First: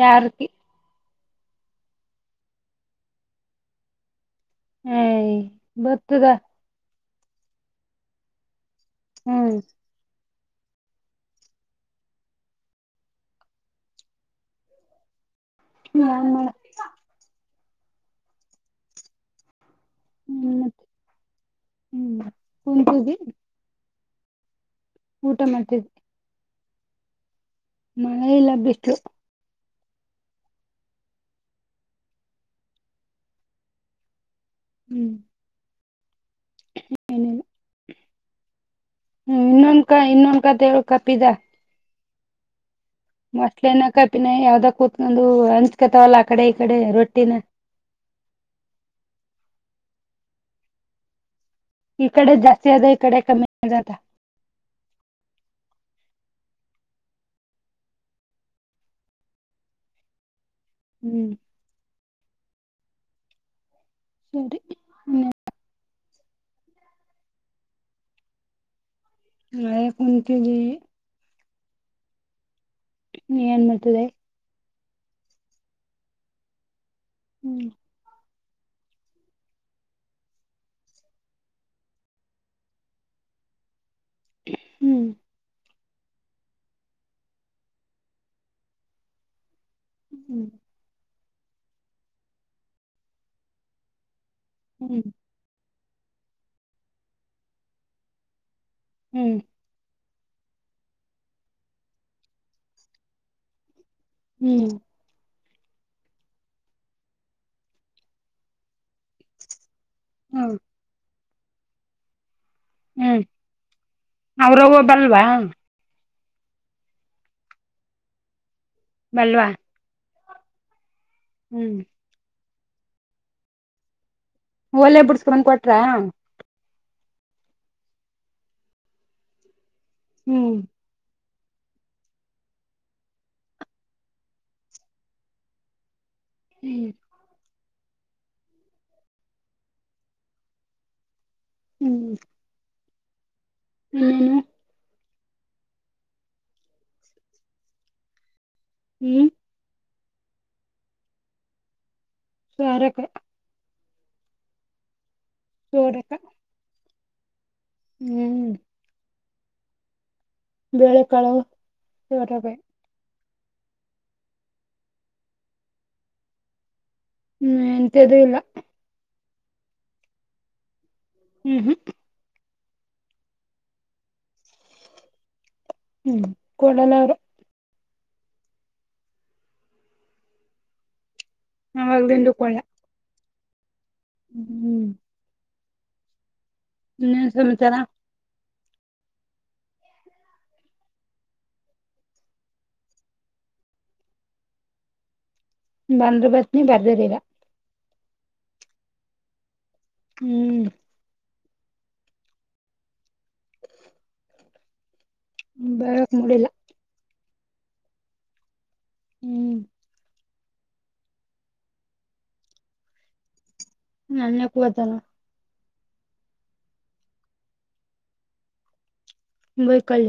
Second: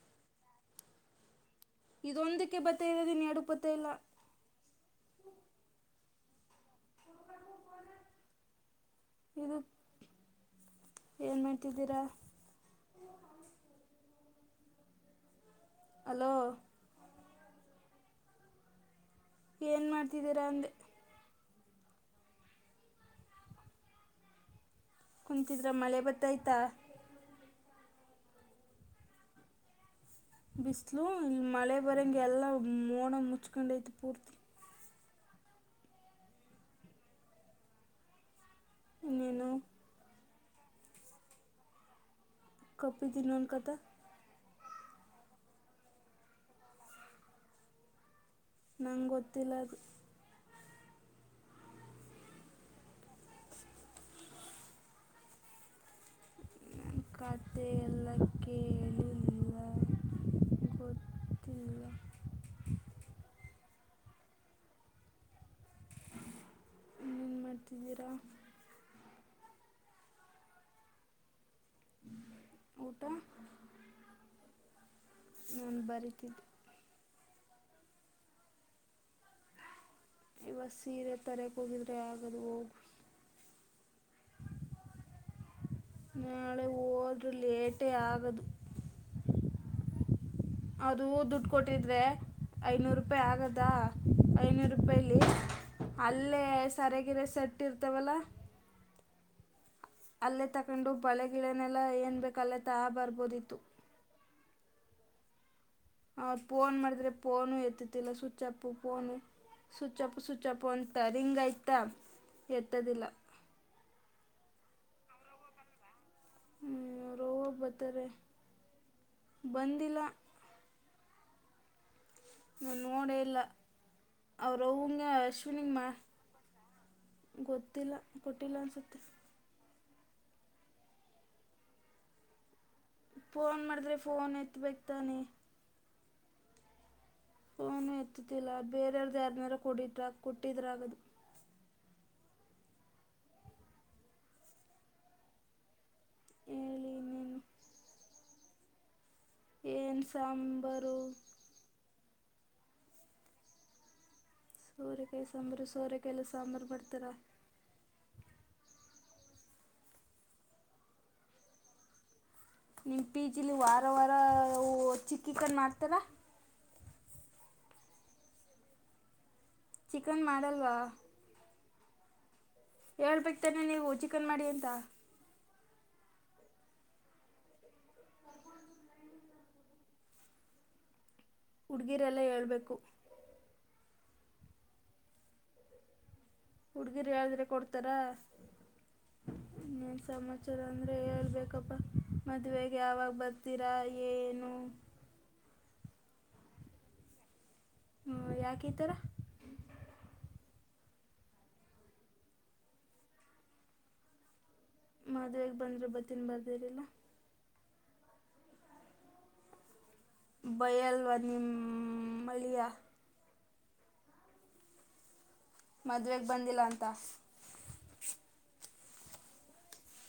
ಯಾರಿಗಿ ಇದೊಂದಕ್ಕೆ ಪತ್ತ ಇರೋದನ್ ಎರಡ ಪತ್ತ ಇಲ್ಲ ಹೇ ಬರ್ತದ ಹ್ಮ್ ಇದು ಏನ್ ಮಾಡ್ತಿದ್ದೀರಾ ನಾಯೆನ್ ಹಲೋ ಮಾಡ ಏನು ಮಾಡ್ತಿದ್ದೀರಾ ಹ್ಮ್ ಅಂದೆ ಮತ್ತೆ ಹ್ಮ್ ಕುಂತಿವ ಕುಂತಿದ್ರ ಮಳೆ ಬತ್ತಯ್ತಾ ಮಳೆ ಇಲ್ಲ ಬಿಸಲು ಬಿಸಲು ಇಲ್ಲಿ ಮಳೆ ಬರಂಗೆ ಎಲ್ಲ ಮೋಣ ಮುಚ್ಕೊಂಡೈತಿ ಪೂರ್ತಿ ಹ್ಮ್ ಏನಿಲ್ಲ ಹ್ಮ್ ಇನ್ನೇನು ಇನ್ನೊಂದಕ ಇನ್ನೊಂದು ಕಥಿ ಹೇಳಾಕತ್ತಿ ಬಾ ಕಪ್ಪಿದ್ದು ಅನ್ಕತ ಮಸಳನ ಕಾಯಪಿನ ಯಾವ್ದ ಕುೂತ್ಕೊಂಡು ಅಂಚ್ಕತವಲ್ಲ ಆ ಕಡೆ ಈ ಕಡೆ ರೊಟ್ಟಿನ ನಂಗ್ ಗೊತ್ತಿಲ್ಲ ಈ ಕಡೆ ಜಾಸ್ತಿ ಅದ ಇ ಕಡೆ ಕಮ್ಮಿ ಅದ ಅಂತ ಕಥೆ ಎಲ್ಲಾ ಕೇಳಿಲ್ಲ ಹ್ಮ್ ಚಾಟ್ ಚಾಟ್ ಸರಿ ಇನ್ನೇನು ಏನು ಮಾಡ್ತಿದ್ದೀರಾ ಮನ್ಯಾಗ ಕುಂತಿದ್ವಿ ಹಾ ನೀ ಏನ್ ಮಾಡ್ತಿದೆ ನನ್ ಬರಿತಿದ್ದೆ ಹ್ಮ್ ಶಿವ ಸೀರೆ ತಗೋಕೆ ಆಗದು ಹೋಗು ಹ್ಮ್ ನಾಳೆ ಹೋದ್ರರು ಲೇಟೇ ಆಗದು ಹ್ಮ್ ಅದುೂ ದುಡ್ಡು ಕೊಟ್ಟಿದ್ರೆ ಐನೂರು ರೂಪಾಯಿ ಆಗದಾ ಐನೂರು ಹ್ಮ್ ರೂಪಾಯಿಲಿ ಅಲ್ಲೇ ಸರಾಗಿರೆ ಸೆಟ್ ಇರ್ತವಲ್ಲ ಹ್ಮ್ ಅಲ್ಲೇ ತಗೊಂಡು ಬಳೆಗಿಳೆನೆಲ್ಲ ಏನ್ ಬೇಕಲ್ಲೇ ತಾ ಬರ್ಬೋದಿತ್ತು ಹ್ಮ್ ಅವ್ರ ಫೋನ್ ಮಾಡಿದ್ರೆ ಫೋನು ಎತ್ತಿತಿಲ್ಲ ಸ್ವಿಚ್ ಅಪ್ ಫೋನು ಸುಚ್ಚಪು ಹ್ಮ್ ಸುಚ್ಚಪು ಅಂತ ರಿಂಗ್ಯ್ತ ಹ್ಮ್ ಅವ್ರವಬಲ್ವಾ ಹ್ಮ್ ರೋಗ ಬರ್ತಾರೆ ಬಲ್ವಾ ಬಂದಿಲ್ಲ ಹ್ಮ್ ನ ನೋಡಲ್ಲ ಒಳ್ಳೆ ಬುಡ್ಸ್ಕೊ ಬಂದ ಕೊಟ್ರ ಗೊತ್ತಿಲ್ಲ ಕೊಟ್ಟಿಲ್ಲ ಅನ್ಸುತ್ತೆ ಹ್ಮ್ ಫೋನ್ ಮಾಡಿದ್ರೆ ಫೋನ್ ಎತ್ಬೇಕಕ್ ತಾನೆ ಹ್ಮ್ ಓನು ಎತ್ತುತ್ತಿಲ್ಲ ಬೇರೆಯವಾರ್ದ ಯಾರನಾರೂ ಕುಡಿಟ್ರಾ ಕೊಟ್ಟಿದ್ರಾಗದು ಹ್ಮ್ ಎನ್ನೇನು ಹೇಳಳಿ ನೀನು ಹ್ಮ್ ಏನ್ ಸಾಂಬಾರು ಸುರಕ ಸೋರೆಕಾಯ ಸಾಂಬಾರು ಸೋರಕ ಸೋರೆಕಾಯಲ್ಲ ಸಾಂಬಾರು ಬರ್ತರ ಹ್ಮ್ ಬೇಳೆಕಾಳು ಇವಟ ಬೀಜಿಲಿ ವಾರ ವಾರ ಚಿಕ್ಕಿ ಕಣ ಮಾಡ್ತಾರ ಹ್ಮ್ ಎಂತ ಅದ ಇಲ್ಲ ಚಿಕನ್ ಮಾಡಲ್ವಾ ಹ್ಮ್ ಹ್ಮ್ ಹೇಳ್ಬೇಕಕ್ತನೆ ನೀವು ಚಿಕನ್ ಮಾಡಿ ಅಂತ ಹ್ಮ್ ಕೊಳನರು ಹುಡ್ಗೀರೆಲ್ಲ ಅವಾಗ್ಲಿಂದು ಕೊಡ್ಲ ಹೇಳ್ಬೇಕು ಹ್ಮ್ ಹುಡ್ಗಿರು ಇನ್ನೇನ್ ಹೇಳದ್ರೆ ಸಮಾಚಾರ ಕೊಡ್ತಾರ ನೀಏನ್ ಸಮಾಚಾರ ಅಂದ್ರೆ ಹೇಳ್ಬೇಕಪ್ಪಾ ಮದ್ವೆಗೆ ಯಾವಾಗ ಬರ್ತೀರಾ ಏನು [unintelligible] ಬಂದ್ರ ಬತ್ ನೀ ಬರ್ದಿರ್ಲ್ಲ ಹ್ಮ ಯಾಕ ಈತರ ಹ್ಮ್ ಮದ್ವೆೆಗೆ ಬಂದ್ರೆ ಬರಕ್ ಬತನ್ ಮೂಡಿಲ್ಲ ಬರ್ದಿರಿಲ್ಲ ಹ್ಮ್ ಬಲ್ವಾನ್ನಿಮಳಿಯ ನನ್ಯ ಕೂತಾನ ಮದ್ವೆೆಗೆ ಬಂದಿಲ್ಲ ಅಂತ ವೈಕಾಲ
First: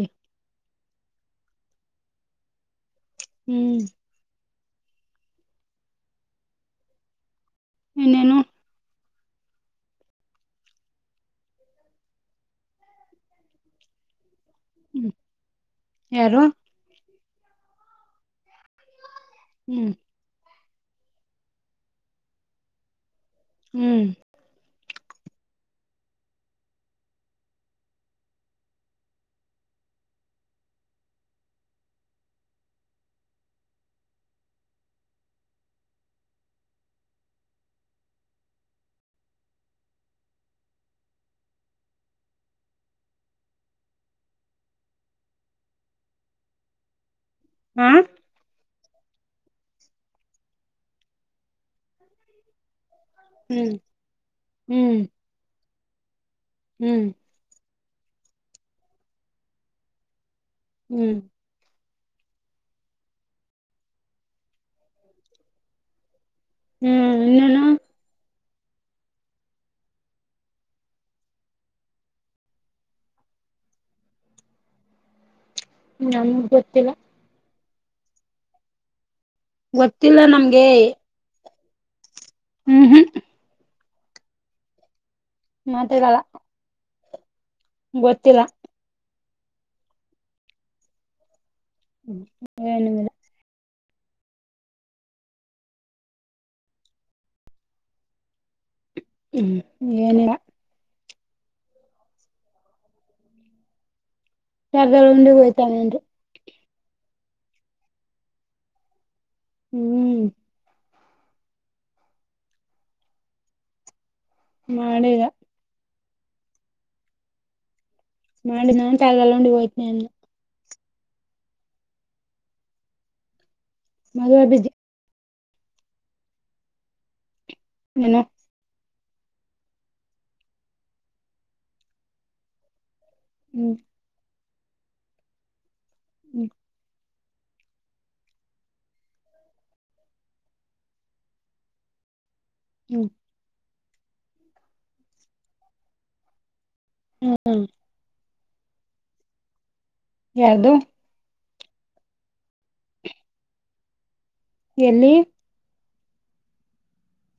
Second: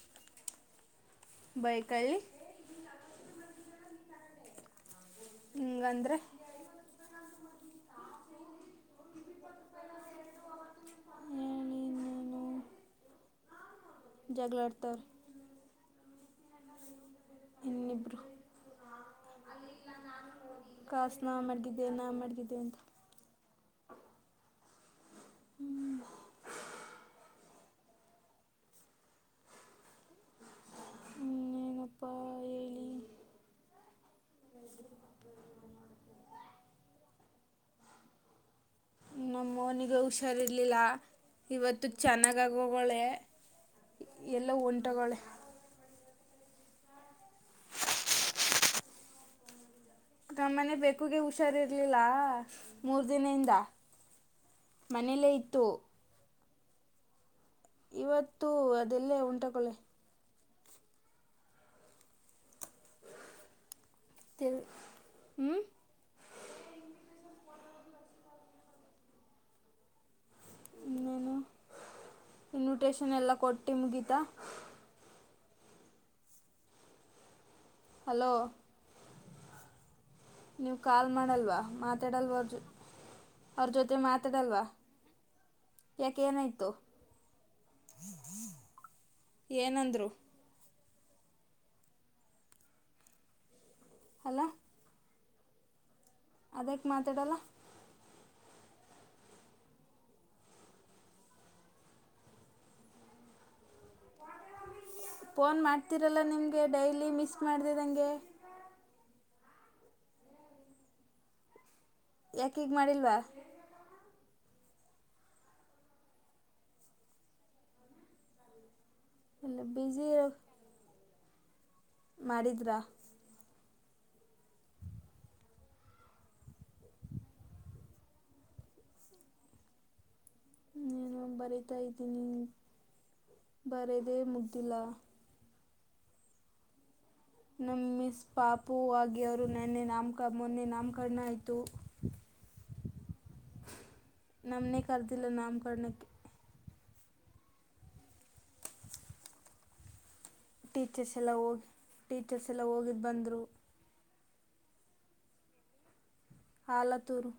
ಬೈಕಲ್ ಹ್ಮ್ ಅಂದ್ರೆ ಇನ್ನೇನು ಏನಿನ್ನೇನು ಜಗಳಲಡ್ತ ಹ್ಮ್ ಯಾರು ನಿಬ್ರ ಹ್ಮ್ ಕಾಸು ನಾ ಮ್ಗಿದ್ದೆ ನಾ ಮಡಗಿದ್ದೆ ಅಂತ ಹ್ಮ್ ನನಪ್ಪ ಹೇಳಿ ನ ಮಾಡ [unintelligible] ನಮ್ಮ ನಿಗೆ ಹುಷಾರ್ರ್ಲಿಲ್ಲ ಇವತ್ತು ಚೆನ್ನಾಗಾಗಿ ಹೋಗಳೆ ಎಲ್ಲ ಒಂಟೆ ಹ್ಮ ನಮ್ಮನೆ ಬೇಕುಗೆ ಹುಷ ಹುಷರಿ ಇರ್ಲಿಲ್ಲ ಮೂರು ದಿನದಿಂದ ಹ್ಮ್ ಹ್ಮ್ ಮನೇಲ್ಲೇ ಇತ್ತು ಹ್ಮ್ ಇವತ್ತು ಅದೆಲ್ಲ ಉಂಟಕೊಳ್ಳೆ ಹ್ಮ್ ತಿ ಹ್ಮ್ ಹ್ಮ್ ಇನ್ನಾನ ಇನ್ನೇನು ಇನ್ವಿಟೇಶನ್ ಎಲ್ಲ ಕೊಟ್ಟಿ ಮುಗೀತಾ ನಮಗ್ ಗೊತ್ತಿಲ್ಲ ಹಲೋ ಒತ್ತ [inaudible] ನೀವು ಕಾಲ್ ಮಾಡಲ್ವಾ ಮಾತಾಡಲ್ವ ಅವ್ರ ಜ ಹ್ಮ್ ಹ್ಮ್ ಅವ್ರ ಜೊತೆ ಮಾತಾಡಲ್ವಾ ಮಾತಾಡಲ್ಲ ಯಾಕೆ ಏನಾಯ್ತು ಗೊತ್ತಿಲ್ಲ ಏನಂದ್ರು ್ಮ ಅಲ ಅದಕ್ಕೆ ಮಾತಾಡಲ್ಲ ಹ್ಮ್ ಏನಿಲ್ಲ ಜಗಲ್ಲ ಉಂಡ ಹಯ್ತಾನು ೆ ಡೈಲಿ ಮಿಸ್ ಮಾಡಿದೆದಂಗೆ ಹ್ಮ್ ಯಾಕ ಈಗ್ ಮಾಡಿಲ್ವಾ ಮಾಡಿದ ಮಾಡಿ ನಾನು ಕಾಲಲ್ಲೋೊಂಡಿ ಇಲ್ಲ ಹಯತನನೆ ಮಾಡಡಿಿದ್ರ ಮದುವ ಬಿಜ ಏನ ನೀನು ಬರತಾ ಇದ್ದೀನಿ ಹ್ಮ್ ಬರದೆೇ ಮು್ದ ಲ ಹ್ಮ್ ನಮ್ಮ ಮಿಸ್ ಪಾಪು ಆಗಿಯವರು ನನ್ನೆ ನಾಮಕ ಮೊನ್ನೆ ನಾಮಕರಣ ಆಯ್ಿತು ಹ [inaudible] ಹೂ ನಮನೆೇ ಕರ್ದಿಲ್ಲ ನಾಮ ಕರ್ಣಕ್ಕೆ ಹ್ಮ ಯಾರ್ದು ಟೀಚರ್ಸ್ ಎಲ್ಲ ಹೋಗಿ ಟೀಚರ್ಸ್ ಎಲ್ಲ ಹೋಗಿದ್ದು ಬಂದರು ಎಲ್ಲಿ ಆಲತೂರು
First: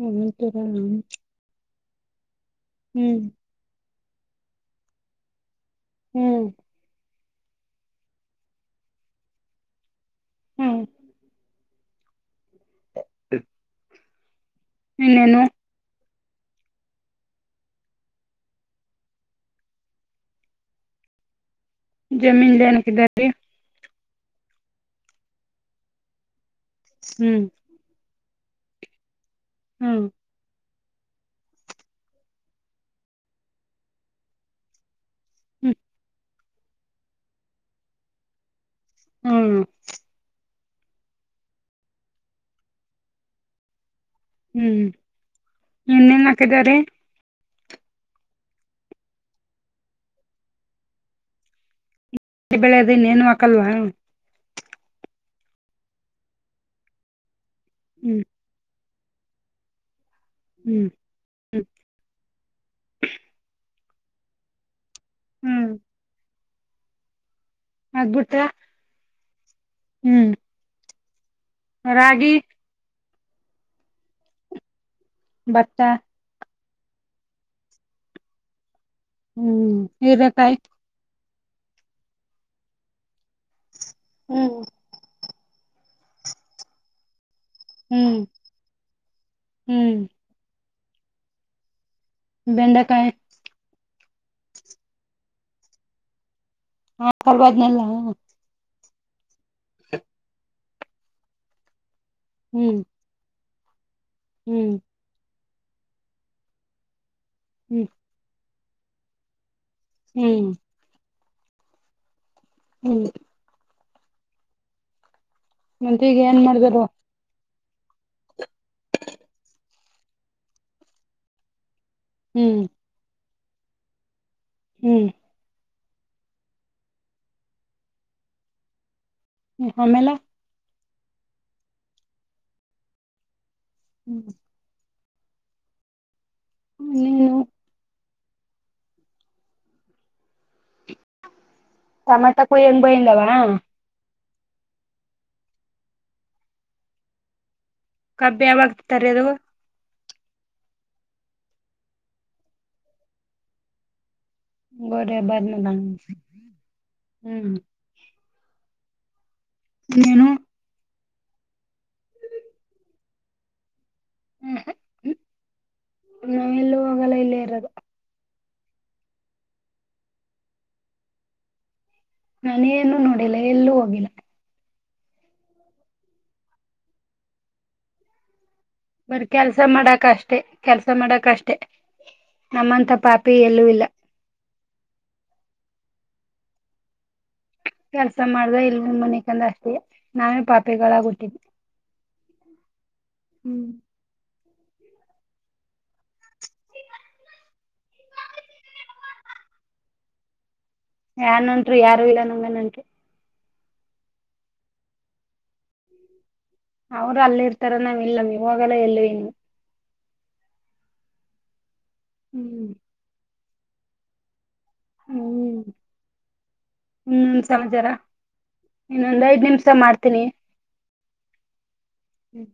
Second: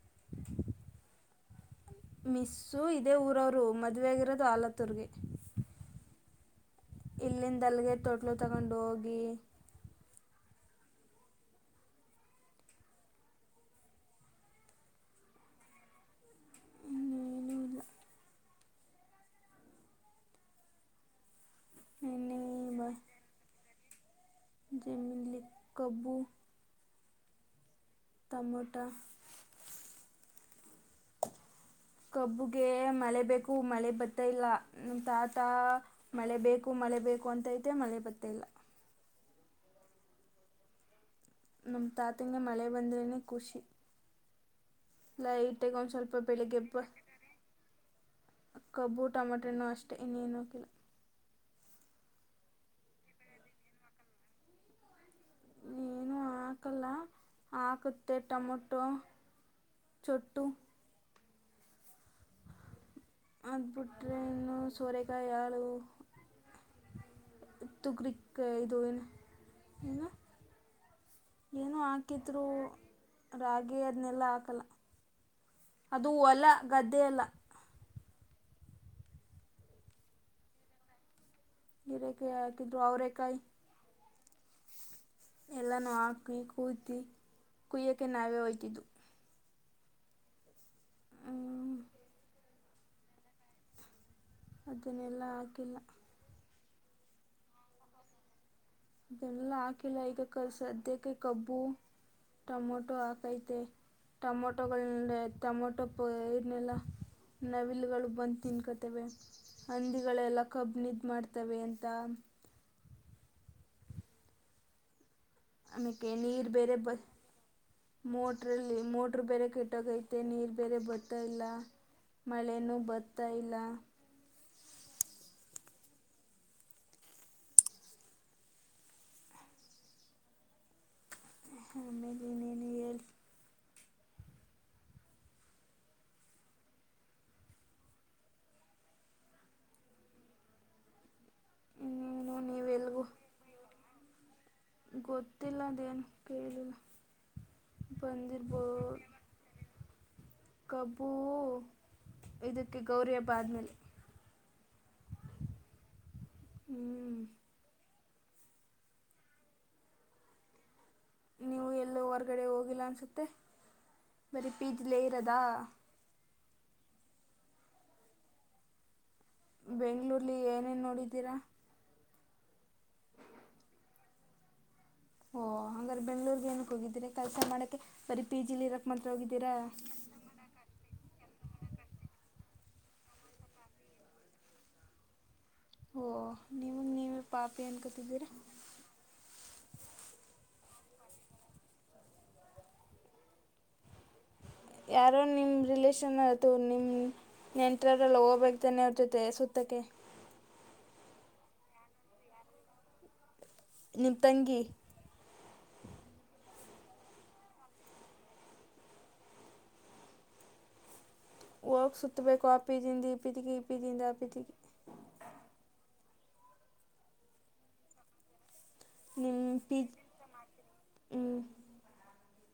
ವು ಮಿಸ್ಸು ಇದೇ ಊರವರು ಮದುವೆಗಿರೋದು ಆಲತ್ತೂರ್ರಿಗೆ ಹ್ಮ್ ಇಲ್ಲಿಂದ ಅಲಗೆ ತೊಟ್ಲು ತಗೊಂಡು ಹೋಗಿ ಹ್ಮ್ ಹ್ಮ ಇನ್ನೇನು ಇನ್ನೇನೂ ಇಲ್ಲ ಜಮೀನ್ ನಕರಿ ಜಮಲಿ ಕಬೂ ಹ್ಮ್ ತಟಮಾಟಾ ಹ್ಮ್ ಕಬ್ಬುಗೆ ಮಲೆ ಬೇಕು ಮಲೆ ಬತ್ತಾ ಇಲ್ಲ ತಾ ಹ್ಮ್ ಮಳೆ ಬೇಕು ಮಳೆ ಬೇಕು ಅಂತೈತೆ ಮಳೆ ಬತ್ತ ಇಲ್ಲ ಹ್ಮ ನಮ್ ತಾತಂಗೆ ಮಳೆ ಬಂದ್ರೇನೆ ಖುಷಿ ಹ್ಮ್ ಲೈಟಗ್ ಒಂದ್ ಸ್ವಲ್ಪ ಇನ್ನೇನ್ ಹಾಕಿದಾರೆ ಬೆಳಿಗ್ಗೆಪ್ಪ ಕಬ್ಬು ಟೊಮಟನೋ ಅಷ್ಟೆ ಇನ್ನೇನು ಆಕ್ಕಿಲ್ಲ ಬೆಳೆದು ಇನ್ನೇನು ಹಾಕಲ್ವಾ ಏನು ಹಾಕಲ್ಲ, ಹಾಕುತ್ತೆ ಟೊಮೊಟೊ ಚೊಟ್ಟು ಹ್ಮ್ ಹ್ಮ್ ಟ್ರೆನ್ನು ಸೋರೆಕಾಯ್ ಯಾಳು ಹ್ಮ್ ತುಗ್ರಿಕ್ಕ ಅದ್ಬಿಟ್ರೆ ಇದು ಇನ್ನು ಹ್ಮ್ ಏನೊ ರಾಗಿ ಹಾಕಿದ್ರು ರಾಗಿ ಅದ್ನೆಲ್ಲ ಹಾಕಲ್ಲ ಭತ್ತ ಅದು ಹೊಲ ಗದ್ದೆ ಅಲ್ಲ ಹ್ಮ ಹೀರೆಕಾಯ್ ಹೀರೆಕಾಯ್ ಹಾಕಿದ್ರು ಅವ್ರೇಕಾಯ್ ಹ್ಮ ಎಲ್ಲಾನೂ ಹಾಕಿ ಕುಯ್ದಿ, ಕುಯ್ಯಕ್ಕೆ ನಾವೇ ಒಯ್ತಿದ್ದು ಹ್ಮ ಬೆಂಡೆಕಾಯ್ ಇಲ್ಲ ಹಾಕರ್ಬಾದ್ನಲ್ಲ ಎಲ್ಲ ಹಾಕಿಲ್ಲ ಈಗ ಕ ಸದ್ಯಕ್ಕೆ ಕಬ್ಬು ಹ್ಮ್ ಟೊಮೊಟೊ ಹಾಕೈತೆ ಹ್ಮ್ ಟಮೊಟೊಗಳ್ನೆ ಟಮೊಟೊ ಪ ಇದ್ನೆಲ್ಲಾ ಹ್ಮ್ ನವಿಲುಗಳು ಬಂದ್ ತಿನ್ ಅವೆ ಹಂದಿಗಳೆಲ್ಲ ಹ್ಮ್ ಕಬ್ನಿದ್ ಮಾಡ್ತವೆ ಅಂತ ಹ್ಮ ಮತ್ತೆ ಆಮೇಕೆ ಈಗ ಏನ್ ನೀರ್ ಬೇರೆ ಮಾಡ್ದರು ಬತ್ ಮೋಟ್ರಲ್ಲಿ, ಮೋಟ್ರ್ ಬೇರೆ ಕೆಟ್ಟೋಗೈತೆ ನೀರ್ ಬೇರೆ ಬತ್ತಾ ಇಲ್ಲ ಹ್ಮ್ ಮಳೆನು ಬತ್ತ ಇಲ್ಲ ಹ್ಮ್ ಹ್ಮ್ ಆಮೇಲೆ ಆಮೇಲ್ ಇನ್ನೇನು ಹೇಳ್ ಹ್ಮ್ ಹ್ಮ್ ಇನ್ನೇನು ಇನ್ನೇನು ಟಮಾಟ ನೀವು ಕೊಯ್ಯಂಗ್ ಎಲ್ಗೂ ಬೈಂದವ ಗೊತ್ತಿಲ್ಲ ಅದೇನ್ ಕೇಳಿಲ್ಲ ಕಬ್ ಯಾವಾಗ್ ಬಂದಿರ್ಬೋದು ತರೆದು ಕಬ್ಬು ಇದಕ್ಕೆ ಗೌರಿ ಹಬ್ಬ ಆದ್ಮೇಲೆ ಗೌರಿ ಹಬ್ಬ ಆದ್ಮೇಲ, ಹ್ಞೂ ಹ್ಮ್ ಇನ್ನೇನು ನೀವು ಎಲ್ಲೂ ಹೊರ್ಗಡೆ ಹೋಗಿಲ್ಲ ಅನ್ಸುತ್ತೆ ಬರಿ ಪಿಜಿ ಲೆ ಇರೋದ ನಾವೆಲ್ಲು ಹೋಗಲ್ಲ ಇಲ್ಲೇ ಇರೊದು ಬೆಂಗಳೂರ್ಲಿ ಏನೇನ್ ನೋಡಿದ್ದೀರಾ ನಾನೇನ್ ಓ ಅಂಗಾದ್ರೆ ಬೆಂಗ್ಳೂರ್ಗ್ ಏನಕ್ ಹೋಗಿದ್ರಿ ಕೆಲ್ಸ ಮಾಡಕ್ಕೆೆ ಬರೀ ಪಿ ಜಿ ಲಿ ಬರಿ ಕೆಲ್ಸ ಮಾಡಕ್ ಅಷ್ಟೆ, ಕೆಲ್ಸ ಮಾಡಕ್ ಅಷ್ಟೆ ನಮ್ಮಂತ ಪಾಪಿ ಎಲ್ಲೂ ಇಲ್ಲ ಓ ನೀವು ನೀ ಕೆಲ್ಸ ಮಾಡ್ದ ಇಲ್ಂದ್ ಮನಿ ಕಂದ ಅಷ್ಟೆ ನಾವೇ ಪಾಪಿಗಳಾಗ್ ಹುಟ್ಟಿದ್ ಹ್ಮ್ ಯಾರೋ ನಿಮ್ ರಿಲೇಷನ್ ಅಥವಾ ನಿಮ್ ನೆಂಟ್ರವ್ರಲ್ಲ ಹೋಬೇಕ್ ತನೇ ಅವ್ರ ಜೊತೆ ಸುತ್ತಕ್ಕೆ ಯ ನೆಂಟ್ರು ಯಾರು ಇಲ್ಲ ನಂಗೆ ನೆಂಟ್ರು ನಿಮ್ ತಂಗಿ ಅವರು ಅಲ್ಲಿ ಇರ್ತಾರ ನಾವ್ ಇಲ್ಲ [unintelligible] ಹೋಗ ಸುತ್ತಬೇಕು ಆ ಹ್ಮ್ ಪಿದಿ ಇಂದ ಈ ಪಿದಿಗೆ ಈ ಪಿದಿ ಇಂದ ಆ ಪಿದಿಗೆ ಹ್ಮ್ ಹ್ಮ್ ಸಮ್ಜರ ಇನ್ನೊಂದ್ ಐದ್ ನಿಮ್ಮ ನಿಮಿಷ ಪೀಜ್ ಮಾಡ್ತೀನಿ ಹ್ಞೂ ಹ್ಮ್